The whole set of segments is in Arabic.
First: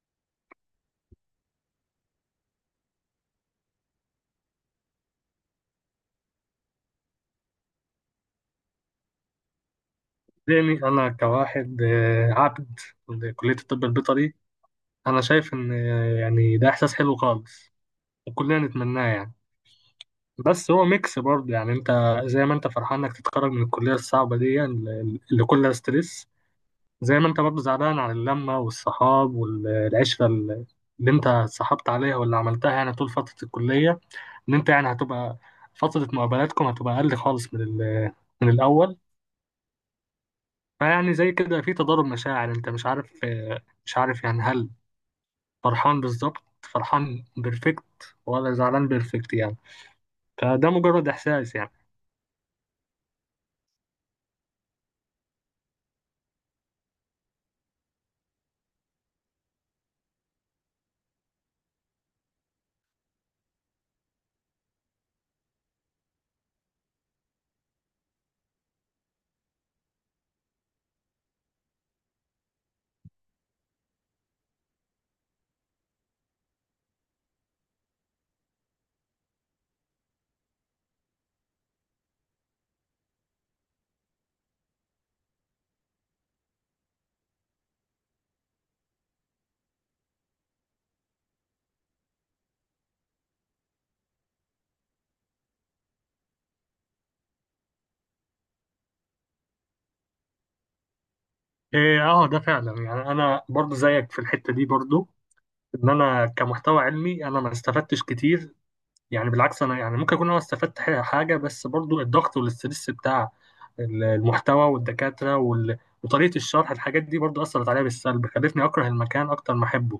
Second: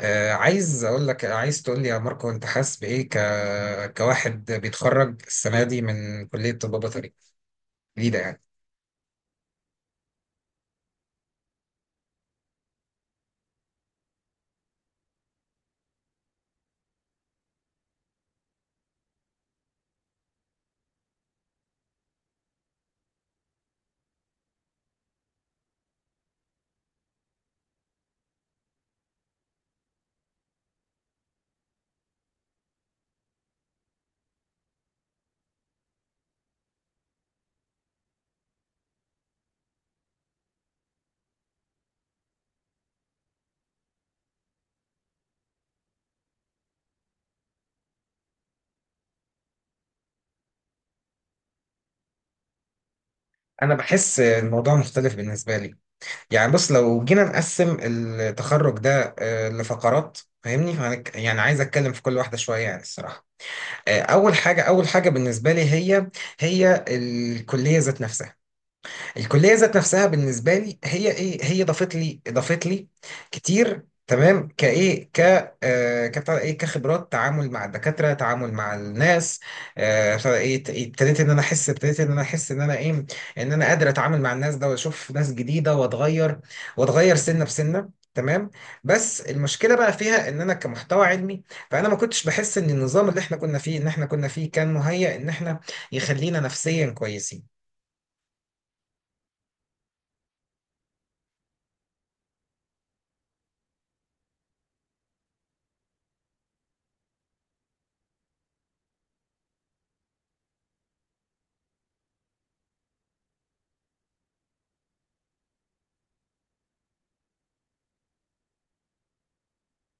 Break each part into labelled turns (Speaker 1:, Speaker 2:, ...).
Speaker 1: عايز اقول لك، عايز تقول لي يا ماركو، انت حاسس بايه كواحد بيتخرج السنه دي من كليه طب بيطري جديده يعني؟
Speaker 2: يعني أنا كواحد عبد لكلية الطب البيطري. أنا شايف إن يعني ده إحساس حلو خالص وكلنا نتمناه يعني. بس هو ميكس برضه يعني أنت زي ما أنت فرحان إنك تتخرج من الكلية الصعبة دي اللي كلها ستريس، زي ما أنت برضه زعلان على اللمة والصحاب والعشرة اللي أنت اتصاحبت عليها واللي عملتها يعني طول فترة الكلية، إن أنت يعني هتبقى فترة مقابلاتكم هتبقى أقل خالص من الأول. فيعني زي كده في تضارب مشاعر، انت مش عارف يعني هل فرحان بالظبط، فرحان بيرفكت، ولا زعلان بيرفكت يعني. فده مجرد احساس يعني.
Speaker 1: انا بحس الموضوع مختلف بالنسبه لي. يعني بص، لو جينا نقسم التخرج ده لفقرات، فاهمني؟ يعني عايز اتكلم في كل واحده شويه، يعني الصراحه. اول حاجه بالنسبه لي، هي الكليه ذات نفسها. الكليه ذات نفسها بالنسبه لي هي ايه؟ هي ضافت لي كتير، تمام؟ كايه ك آه كبتاع ده ايه كخبرات، تعامل مع الدكاتره، تعامل مع الناس، بتاع ده ايه ت- إيه، ابتديت ان انا احس ابتديت ان انا احس ان انا ايه ان انا قادر اتعامل مع الناس ده، واشوف ناس جديده، واتغير سنه بسنه، تمام. بس المشكله بقى فيها ان انا كمحتوى علمي، فانا ما كنتش بحس ان النظام اللي احنا كنا فيه كان مهيأ ان احنا، يخلينا نفسيا كويسين.
Speaker 2: ايه اه، ده فعلا، يعني انا برضو زيك في الحتة دي، برضو ان انا كمحتوى علمي انا ما استفدتش كتير. يعني بالعكس، انا يعني ممكن اكون انا استفدت حاجة، بس برضو الضغط والاسترس بتاع المحتوى والدكاترة وطريقة الشرح، الحاجات دي برضو أثرت عليا بالسلب، خلتني أكره المكان أكتر ما أحبه،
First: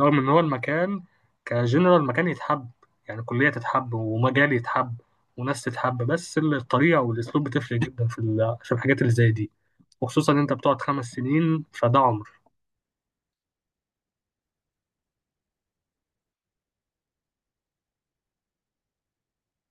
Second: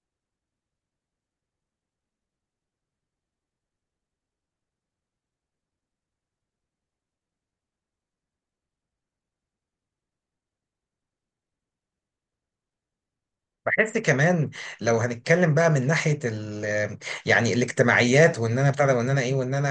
Speaker 2: رغم ان هو المكان كجنرال مكان يتحب. يعني كلية تتحب ومجال يتحب وناس تتحب، بس الطريقة والاسلوب بتفرق جدا في في الحاجات اللي زي دي، وخصوصا ان انت بتقعد 5 سنين فده عمر.
Speaker 1: بحس كمان، لو هنتكلم بقى من ناحية يعني الاجتماعيات، وان انا بتاع ده، وان انا ايه، وان انا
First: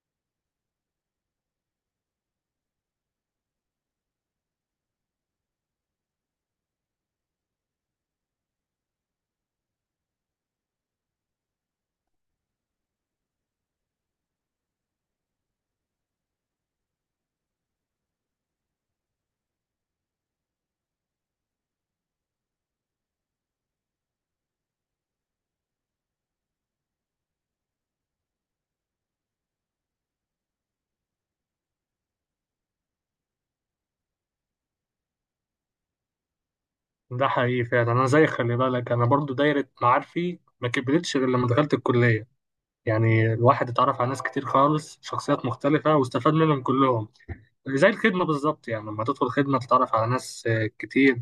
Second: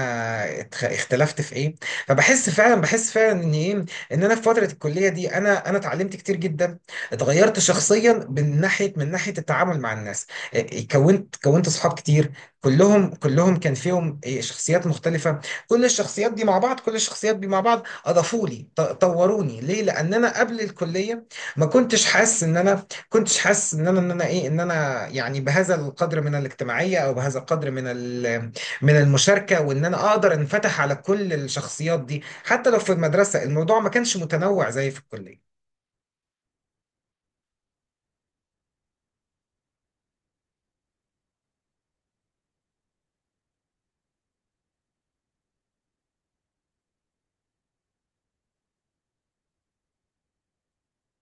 Speaker 1: اختلفت في ايه. فبحس فعلا بحس فعلا ان ايه، ان انا في فترة الكلية دي انا اتعلمت كتير جدا، اتغيرت شخصيا من ناحية التعامل مع الناس. كونت اصحاب كتير. كلهم كان فيهم شخصيات مختلفة. كل الشخصيات دي مع بعض كل الشخصيات دي مع بعض اضافوا لي، طوروني، ليه؟ لان انا قبل الكلية ما كنتش حاسس ان انا، كنتش حاسس ان انا، ان انا ايه ان انا يعني بهذا القدر من الاجتماعيه، او بهذا القدر من من المشاركه، وان انا اقدر انفتح على كل الشخصيات دي، حتى لو في المدرسه الموضوع ما كانش متنوع زي في الكليه.
Speaker 2: ده حقيقي فعلا. انا زي خلي بالك، انا برضو دايرة معارفي ما كبرتش غير لما دخلت الكلية. يعني الواحد اتعرف على ناس كتير خالص، شخصيات مختلفة، واستفاد منهم كلهم. زي الخدمة بالظبط، يعني لما تدخل خدمة تتعرف على ناس كتير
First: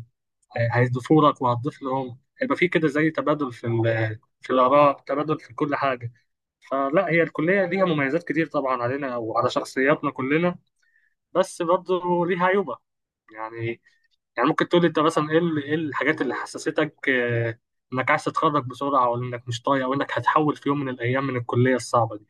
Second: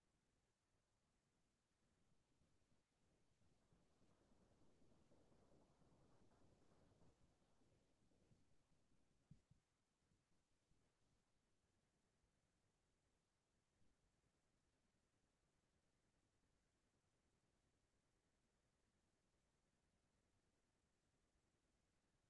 Speaker 2: هيضيفوا لك وهتضيف لهم، هيبقى في كده زي تبادل في في الآراء، تبادل في كل حاجة. فلا، هي الكلية ليها مميزات كتير طبعا علينا وعلى شخصياتنا كلنا، بس برضه ليها عيوبة يعني. يعني ممكن تقول لي انت مثلا ايه الحاجات اللي حسستك انك عايز تتخرج بسرعة، او انك مش طايق، او انك هتحول في يوم من الايام من الكلية الصعبة دي؟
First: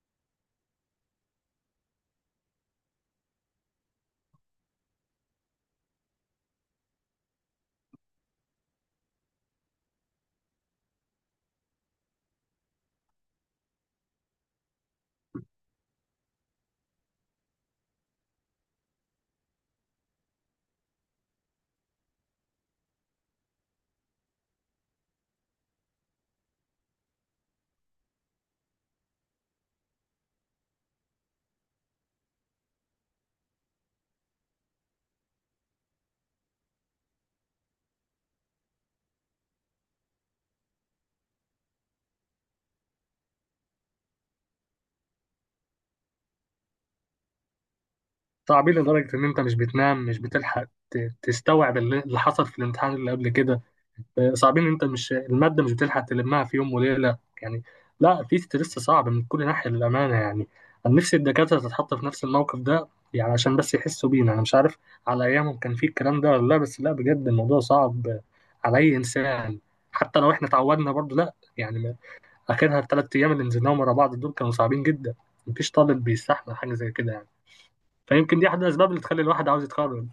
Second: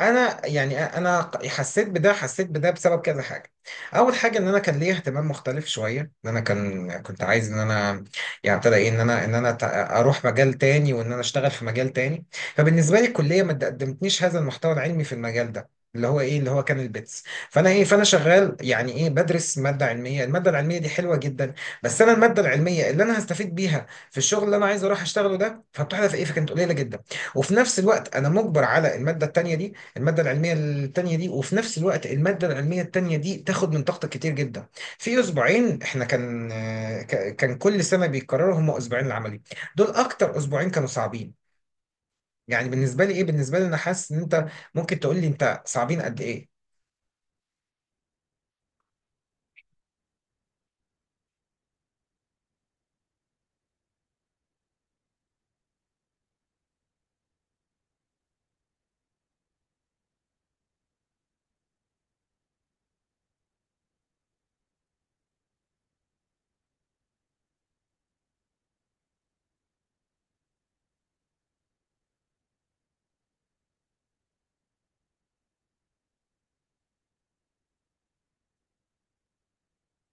Speaker 1: انا يعني انا حسيت بده بسبب كذا حاجه. اول حاجه ان انا كان ليا اهتمام مختلف شويه، ان انا كان كنت عايز ان انا يعني ابتدى ايه، ان انا اروح مجال تاني، وان انا اشتغل في مجال تاني. فبالنسبه لي الكليه ما قدمتنيش هذا المحتوى العلمي في المجال ده، اللي هو ايه، اللي هو كان البيتس. فانا ايه، فانا شغال يعني ايه، بدرس ماده علميه. الماده العلميه دي حلوه جدا، بس انا الماده العلميه اللي انا هستفيد بيها في الشغل اللي انا عايز اروح اشتغله ده، فبتحدث ايه، فكانت قليله جدا. وفي نفس الوقت انا مجبر على الماده التانيه دي، المادة العلمية التانية دي، وفي نفس الوقت المادة العلمية التانية دي تاخد من طاقتك كتير جدا. في أسبوعين احنا كان، كان كل سنة بيتكرروا هم أسبوعين العملي، دول أكتر أسبوعين كانوا صعبين. يعني بالنسبة لي إيه، بالنسبة لي أنا حاسس إن أنت ممكن تقول لي أنت صعبين قد إيه.
Speaker 2: صعبين لدرجة إن أنت مش بتنام، مش بتلحق تستوعب اللي حصل في الامتحان اللي قبل كده. صعبين إن أنت مش، المادة مش بتلحق تلمها في يوم وليلة يعني. لا، في ستريس صعب من كل ناحية للأمانة يعني. أنا نفسي الدكاترة تتحط في نفس الموقف ده، يعني عشان بس يحسوا بينا. أنا مش عارف على أيامهم كان في الكلام ده ولا لا، بس لا، بجد الموضوع صعب على أي إنسان، حتى لو إحنا اتعودنا برضه. لا يعني آخرها 3 أيام اللي نزلناهم ورا بعض دول كانوا صعبين جدا. مفيش طالب بيستحمل حاجة زي كده يعني. فيمكن دي احد الاسباب اللي تخلي الواحد عاوز يتخرج.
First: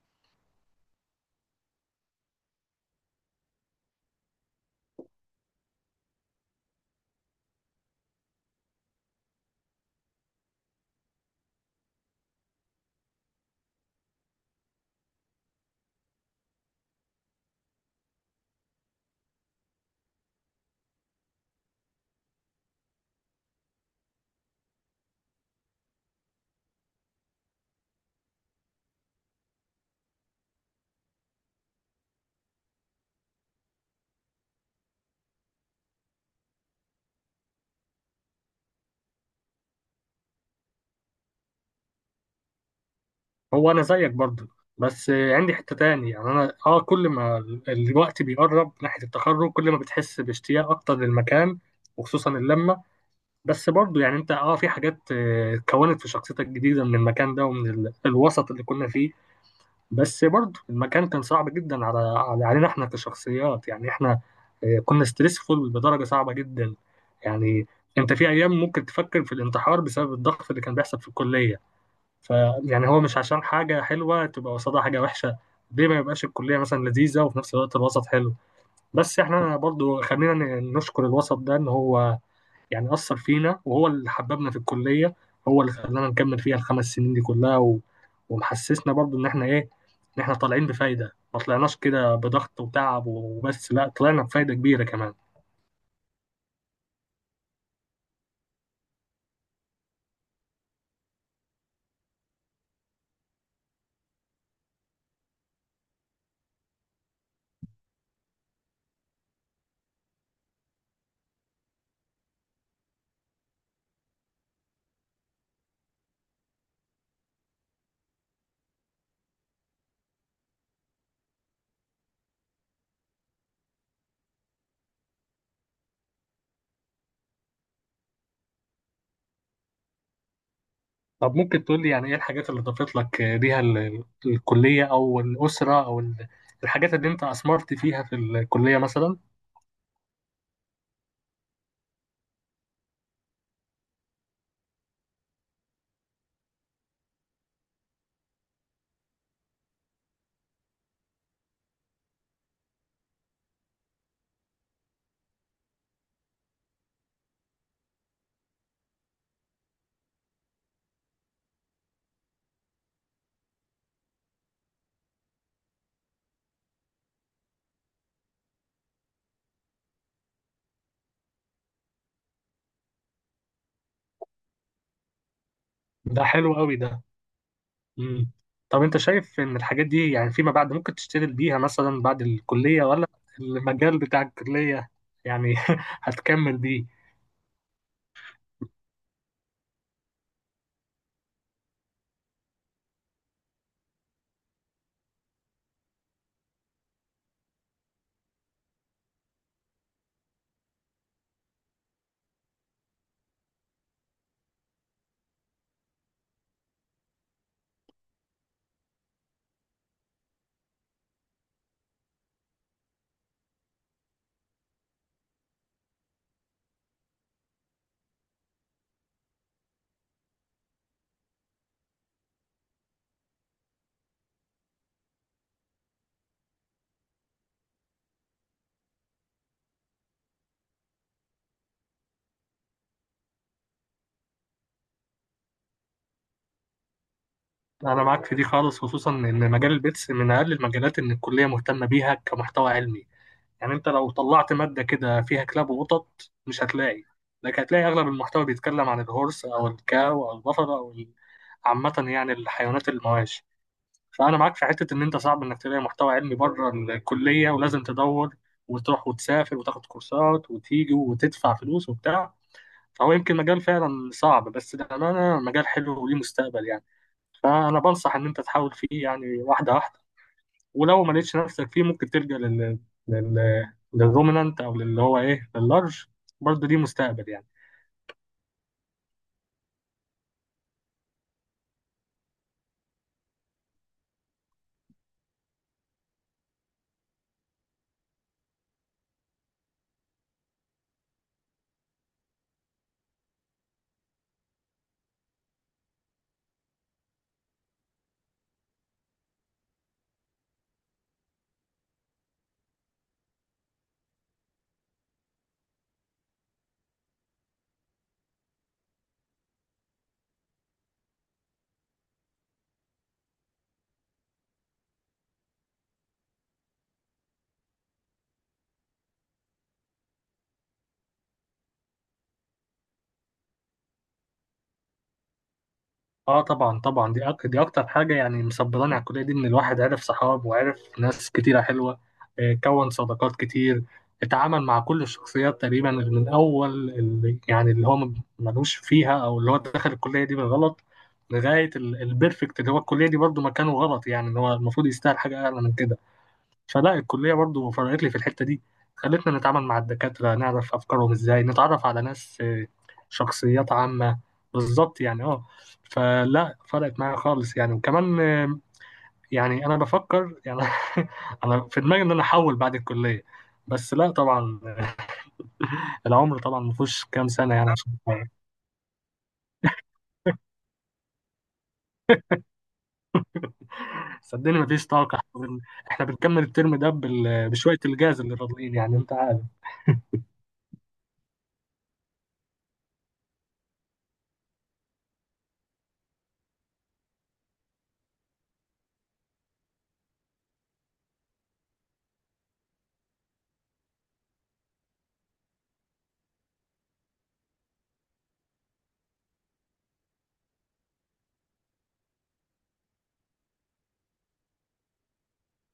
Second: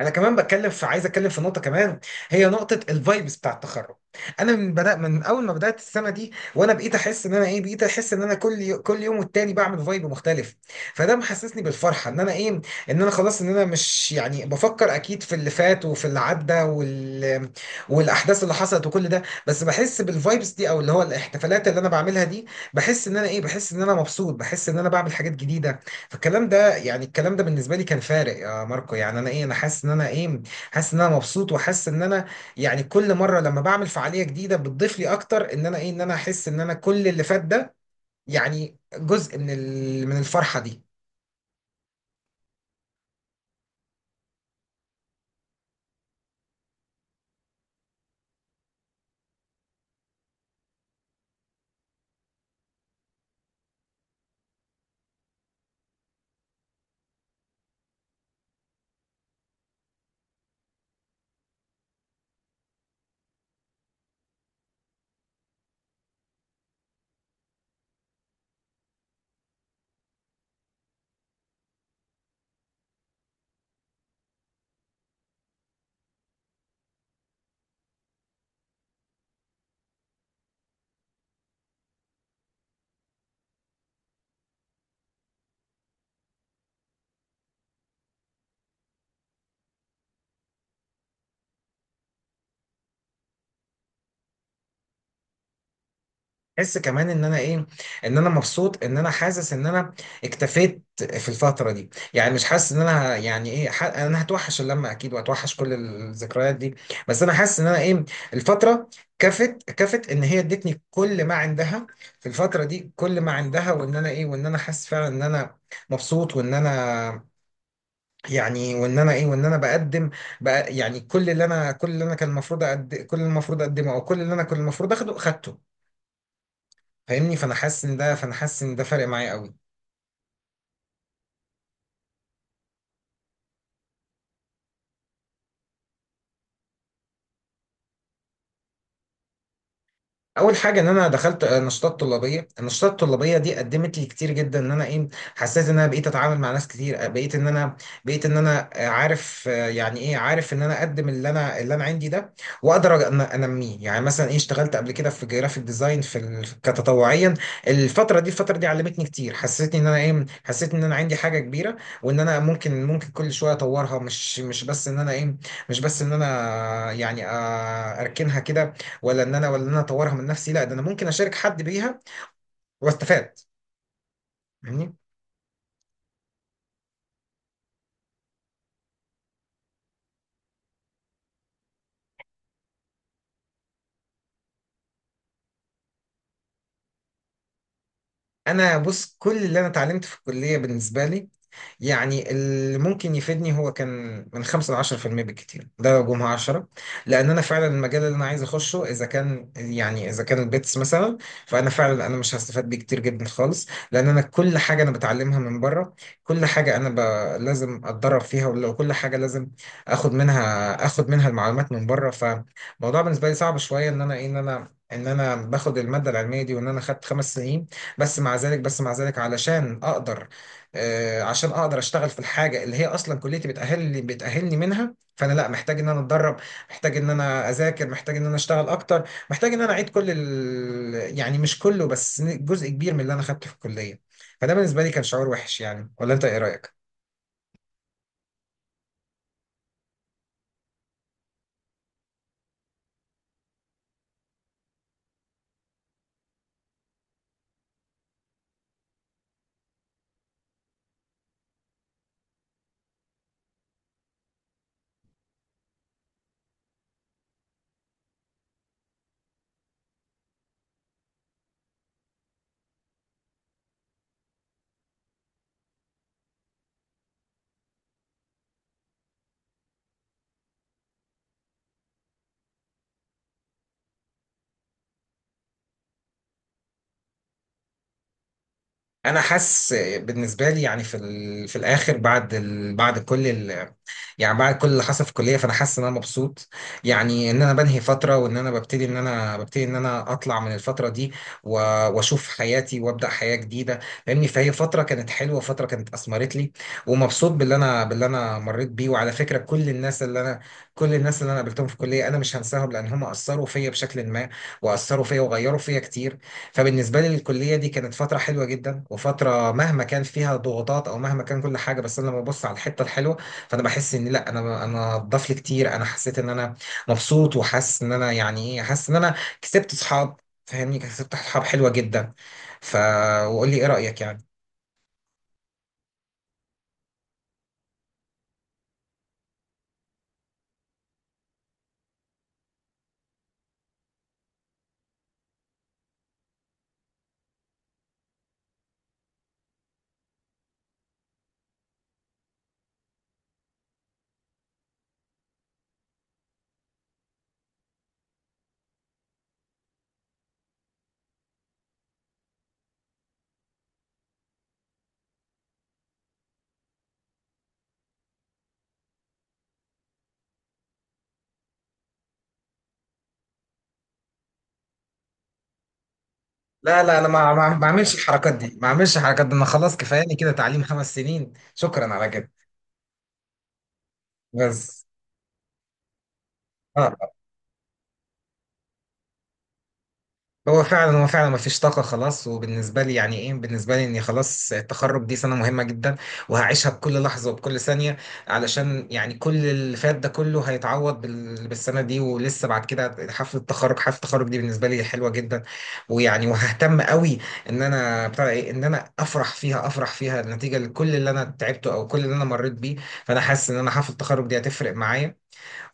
Speaker 1: انا كمان بتكلم في، عايز اتكلم في نقطه كمان، هي نقطه الفايبس بتاع التخرج. انا من بدا، من اول ما بدات السنه دي وانا بقيت احس ان انا ايه، بقيت احس ان انا كل يوم والتاني بعمل فايب مختلف. فده محسسني بالفرحه، ان انا ايه، ان انا خلاص، ان انا مش يعني بفكر اكيد في اللي فات وفي اللي عدى والاحداث اللي حصلت وكل ده. بس بحس بالفايبس دي، او اللي هو الاحتفالات اللي انا بعملها دي، بحس ان انا ايه، بحس ان انا مبسوط، بحس ان انا بعمل حاجات جديده. فالكلام ده، يعني الكلام ده بالنسبه لي كان فارق، يا ماركو. يعني انا ايه، انا حاسس ان انا ايه، حاسس ان انا مبسوط، وحاسس ان انا يعني كل مره لما بعمل فعاليه جديده بتضيف لي اكتر، ان انا ايه، ان انا احس ان انا كل اللي فات ده يعني جزء من من الفرحه دي.
Speaker 2: هو انا زيك برضو، بس عندي حتة تاني. يعني انا كل ما الوقت بيقرب ناحية التخرج، كل ما بتحس باشتياق اكتر للمكان، وخصوصا اللمة. بس برضو يعني انت في حاجات اتكونت في شخصيتك جديدة من المكان ده ومن الوسط اللي كنا فيه، بس برضو المكان كان صعب جدا علينا احنا كشخصيات. يعني احنا كنا ستريسفول بدرجة صعبة جدا يعني. انت في ايام ممكن تفكر في الانتحار بسبب الضغط اللي كان بيحصل في الكلية. ف يعني هو مش عشان حاجة حلوة تبقى قصادها حاجة وحشة. ليه ما يبقاش الكلية مثلا لذيذة وفي نفس الوقت الوسط حلو؟ بس احنا برضو خلينا نشكر الوسط ده ان هو يعني أثر فينا، وهو اللي حببنا في الكلية، هو اللي خلانا نكمل فيها 5 سنين دي كلها، ومحسسنا برضو ان احنا طالعين بفايدة، ما طلعناش كده بضغط وتعب وبس، لا، طلعنا بفايدة كبيرة كمان.
Speaker 1: احس كمان ان انا ايه، ان انا مبسوط، ان انا حاسس ان انا اكتفيت في الفتره دي. يعني مش حاسس ان انا يعني ايه، انا هتوحش اللمه اكيد، وهتوحش كل الذكريات دي. بس انا حاسس ان انا ايه، الفتره كفت ان هي ادتني كل ما عندها. في الفتره دي كل ما عندها، وان انا ايه، وان انا حاسس فعلا ان انا مبسوط، وان انا، يعني وان انا ايه، وان انا بقدم بقى يعني كل اللي انا كان المفروض كل اللي المفروض اقدمه، او كل اللي انا كنت المفروض اخده خدته. فاهمني؟ فانا حاسس ان ده فارق معايا قوي.
Speaker 2: طب ممكن تقول لي يعني ايه الحاجات اللي ضافت لك، ليها الكلية، او الأسرة، الحاجات اللي انت أثمرت فيها في الكلية مثلا؟
Speaker 1: اول حاجه ان انا دخلت نشاطات طلابيه. النشاطات الطلابيه دي قدمت لي كتير جدا، ان انا ايه، حسيت ان انا بقيت اتعامل مع ناس كتير، بقيت ان انا، بقيت ان انا عارف يعني ايه، عارف ان انا اقدم اللي انا، اللي انا عندي ده، واقدر ان انميه. يعني مثلا ايه، اشتغلت قبل كده في جرافيك ديزاين في كتطوعيا. الفتره دي علمتني كتير، حسيتني ان انا ايه، حسيت ان انا عندي حاجه كبيره، وان انا ممكن كل شويه اطورها، مش بس ان انا ايه، مش بس ان انا يعني اركنها كده، ولا ان انا، ولا ان انا اطورها من نفسي، لا ده انا ممكن اشارك حد بيها، واستفاد. فاهمني؟
Speaker 2: ده حلو قوي ده. مم. طب انت شايف ان الحاجات دي يعني فيما بعد ممكن تشتغل بيها مثلا بعد الكلية، ولا المجال بتاع الكلية يعني هتكمل بيه؟
Speaker 1: انا بص، كل اللي انا اتعلمت في الكليه بالنسبه لي يعني اللي ممكن يفيدني هو كان من 5 ل 10% بالكتير، ده لو جمعة 10. لان انا فعلا المجال اللي انا عايز اخشه، اذا كان يعني اذا كان البيتس مثلا، فانا فعلا انا مش هستفاد بيه كتير جدا خالص، لان انا كل حاجة انا بتعلمها من بره. كل حاجة انا لازم اتدرب فيها، ولو كل حاجة لازم اخد منها المعلومات من بره. فالموضوع بالنسبة لي صعب شوية، ان انا ايه، ان انا ان انا باخد الماده العلميه دي، وان انا خدت خمس سنين. بس مع ذلك علشان اقدر، عشان اقدر اشتغل في الحاجه اللي هي اصلا كليتي بتاهلني منها، فانا لا محتاج ان انا اتدرب، محتاج ان انا اذاكر، محتاج ان انا اشتغل اكتر، محتاج ان انا اعيد يعني مش كله، بس جزء كبير من اللي انا خدته في الكليه. فده بالنسبه لي كان شعور وحش يعني، ولا انت ايه رايك؟
Speaker 2: انا معاك في دي خالص، خصوصا ان مجال البيتس من اقل المجالات ان الكلية مهتمة بيها كمحتوى علمي. يعني انت لو طلعت مادة كده فيها كلاب وقطط مش هتلاقي، لكن هتلاقي اغلب المحتوى بيتكلم عن الهورس او الكاو او البفر عامة يعني الحيوانات المواشي. فانا معاك في حتة ان انت صعب انك تلاقي محتوى علمي بره الكلية، ولازم تدور وتروح وتسافر وتاخد كورسات وتيجي وتدفع فلوس وبتاع. فهو يمكن مجال فعلا صعب، بس للأمانة مجال حلو وليه مستقبل يعني. فأنا بنصح إن أنت تحاول فيه يعني، واحدة واحدة، ولو ما لقيتش نفسك فيه ممكن تلجأ لل لل للرومنانت، او للي هو لللارج. برضه دي مستقبل يعني.
Speaker 1: انا حاسس، بالنسبه لي يعني في في الاخر، بعد بعد كل يعني بعد كل اللي حصل في الكليه، فانا حاسس ان انا مبسوط. يعني ان انا بنهي فتره، وان انا ببتدي، ان انا اطلع من الفتره دي، و... واشوف حياتي، وابدا حياه جديده. فاهمني؟ فهي فتره كانت حلوه، فتره كانت اثمرت لي، ومبسوط باللي انا مريت بيه. وعلى فكره كل الناس اللي انا قابلتهم في الكليه انا مش هنساهم، لان هم اثروا فيا بشكل ما، واثروا فيا وغيروا فيا كتير. فبالنسبة لي الكلية دي كانت فترة حلوة جدا، وفترة مهما كان فيها ضغوطات، أو مهما كان كل حاجة، بس أنا لما ببص على الحتة الحلوة، فأنا بحس إن لأ، أنا اتضاف لي كتير. أنا حسيت إن أنا مبسوط، وحاسس إن أنا يعني إيه، حاسس إن أنا كسبت صحاب. فاهمني؟ كسبت صحاب حلوة جدا. ف، وقول لي إيه رأيك يعني.
Speaker 2: اه طبعا، طبعا، دي اكتر حاجه يعني مصبراني على الكليه دي، ان الواحد عرف صحاب وعرف ناس كتيره حلوه، كون صداقات كتير، اتعامل مع كل الشخصيات تقريبا، من اول اللي يعني اللي هو ملوش فيها او اللي هو دخل الكليه دي بالغلط، لغايه البيرفكت اللي هو الكليه دي برضه مكانه غلط، يعني ان هو المفروض يستاهل حاجه اعلى من كده. فلا، الكلية برضو فرقت لي في الحتة دي، خلتنا نتعامل مع الدكاترة، نعرف أفكارهم إزاي، نتعرف على ناس شخصيات عامة، بالظبط يعني اه. فلا، فرقت معايا خالص يعني. وكمان يعني أنا بفكر يعني أنا في دماغي إن أنا أحول بعد الكلية، بس لا طبعا، العمر طبعا
Speaker 1: لا لا،
Speaker 2: مفيهوش
Speaker 1: أنا
Speaker 2: كام
Speaker 1: ما ما
Speaker 2: سنة
Speaker 1: ما
Speaker 2: يعني، عشان
Speaker 1: بعملش الحركات دي، ما بعملش الحركات دي، أنا خلاص كفاياني كده تعليم خمس سنين، شكرا على كده.
Speaker 2: صدقني
Speaker 1: بس،
Speaker 2: مفيش طاقة. احنا إحنا بنكمل الترم ده
Speaker 1: آه.
Speaker 2: بشوية الجاز اللي فاضلين، يعني انت عارف.
Speaker 1: هو فعلا، هو فعلا ما فيش طاقة خلاص. وبالنسبة لي يعني ايه، بالنسبة لي اني خلاص التخرج دي سنة مهمة جدا، وهعيشها بكل لحظة وبكل ثانية. علشان يعني كل اللي فات ده كله هيتعوض بالسنة دي، ولسه بعد كده حفلة التخرج. حفلة التخرج دي بالنسبة لي حلوة جدا، ويعني وههتم قوي، ان انا بتاع ايه، ان انا افرح فيها، افرح فيها نتيجة لكل اللي انا تعبته، او كل اللي انا مريت بيه. فانا حاسس ان انا حفلة التخرج دي هتفرق معايا،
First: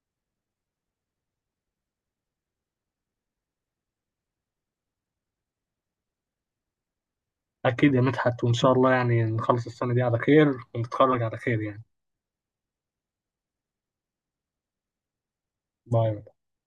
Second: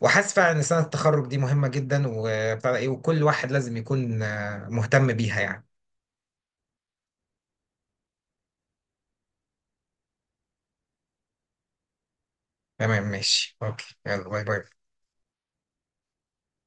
Speaker 1: وحاسس فعلا ان سنه التخرج دي مهمه جدا، وبتاع ده ايه، وكل واحد لازم يكون مهتم بيها يعني.
Speaker 2: أكيد يا مدحت، وإن شاء الله يعني نخلص السنة دي على خير ونتخرج على خير يعني.
Speaker 1: تمام، ماشي، اوكي، يلا، باي باي.
Speaker 2: باي.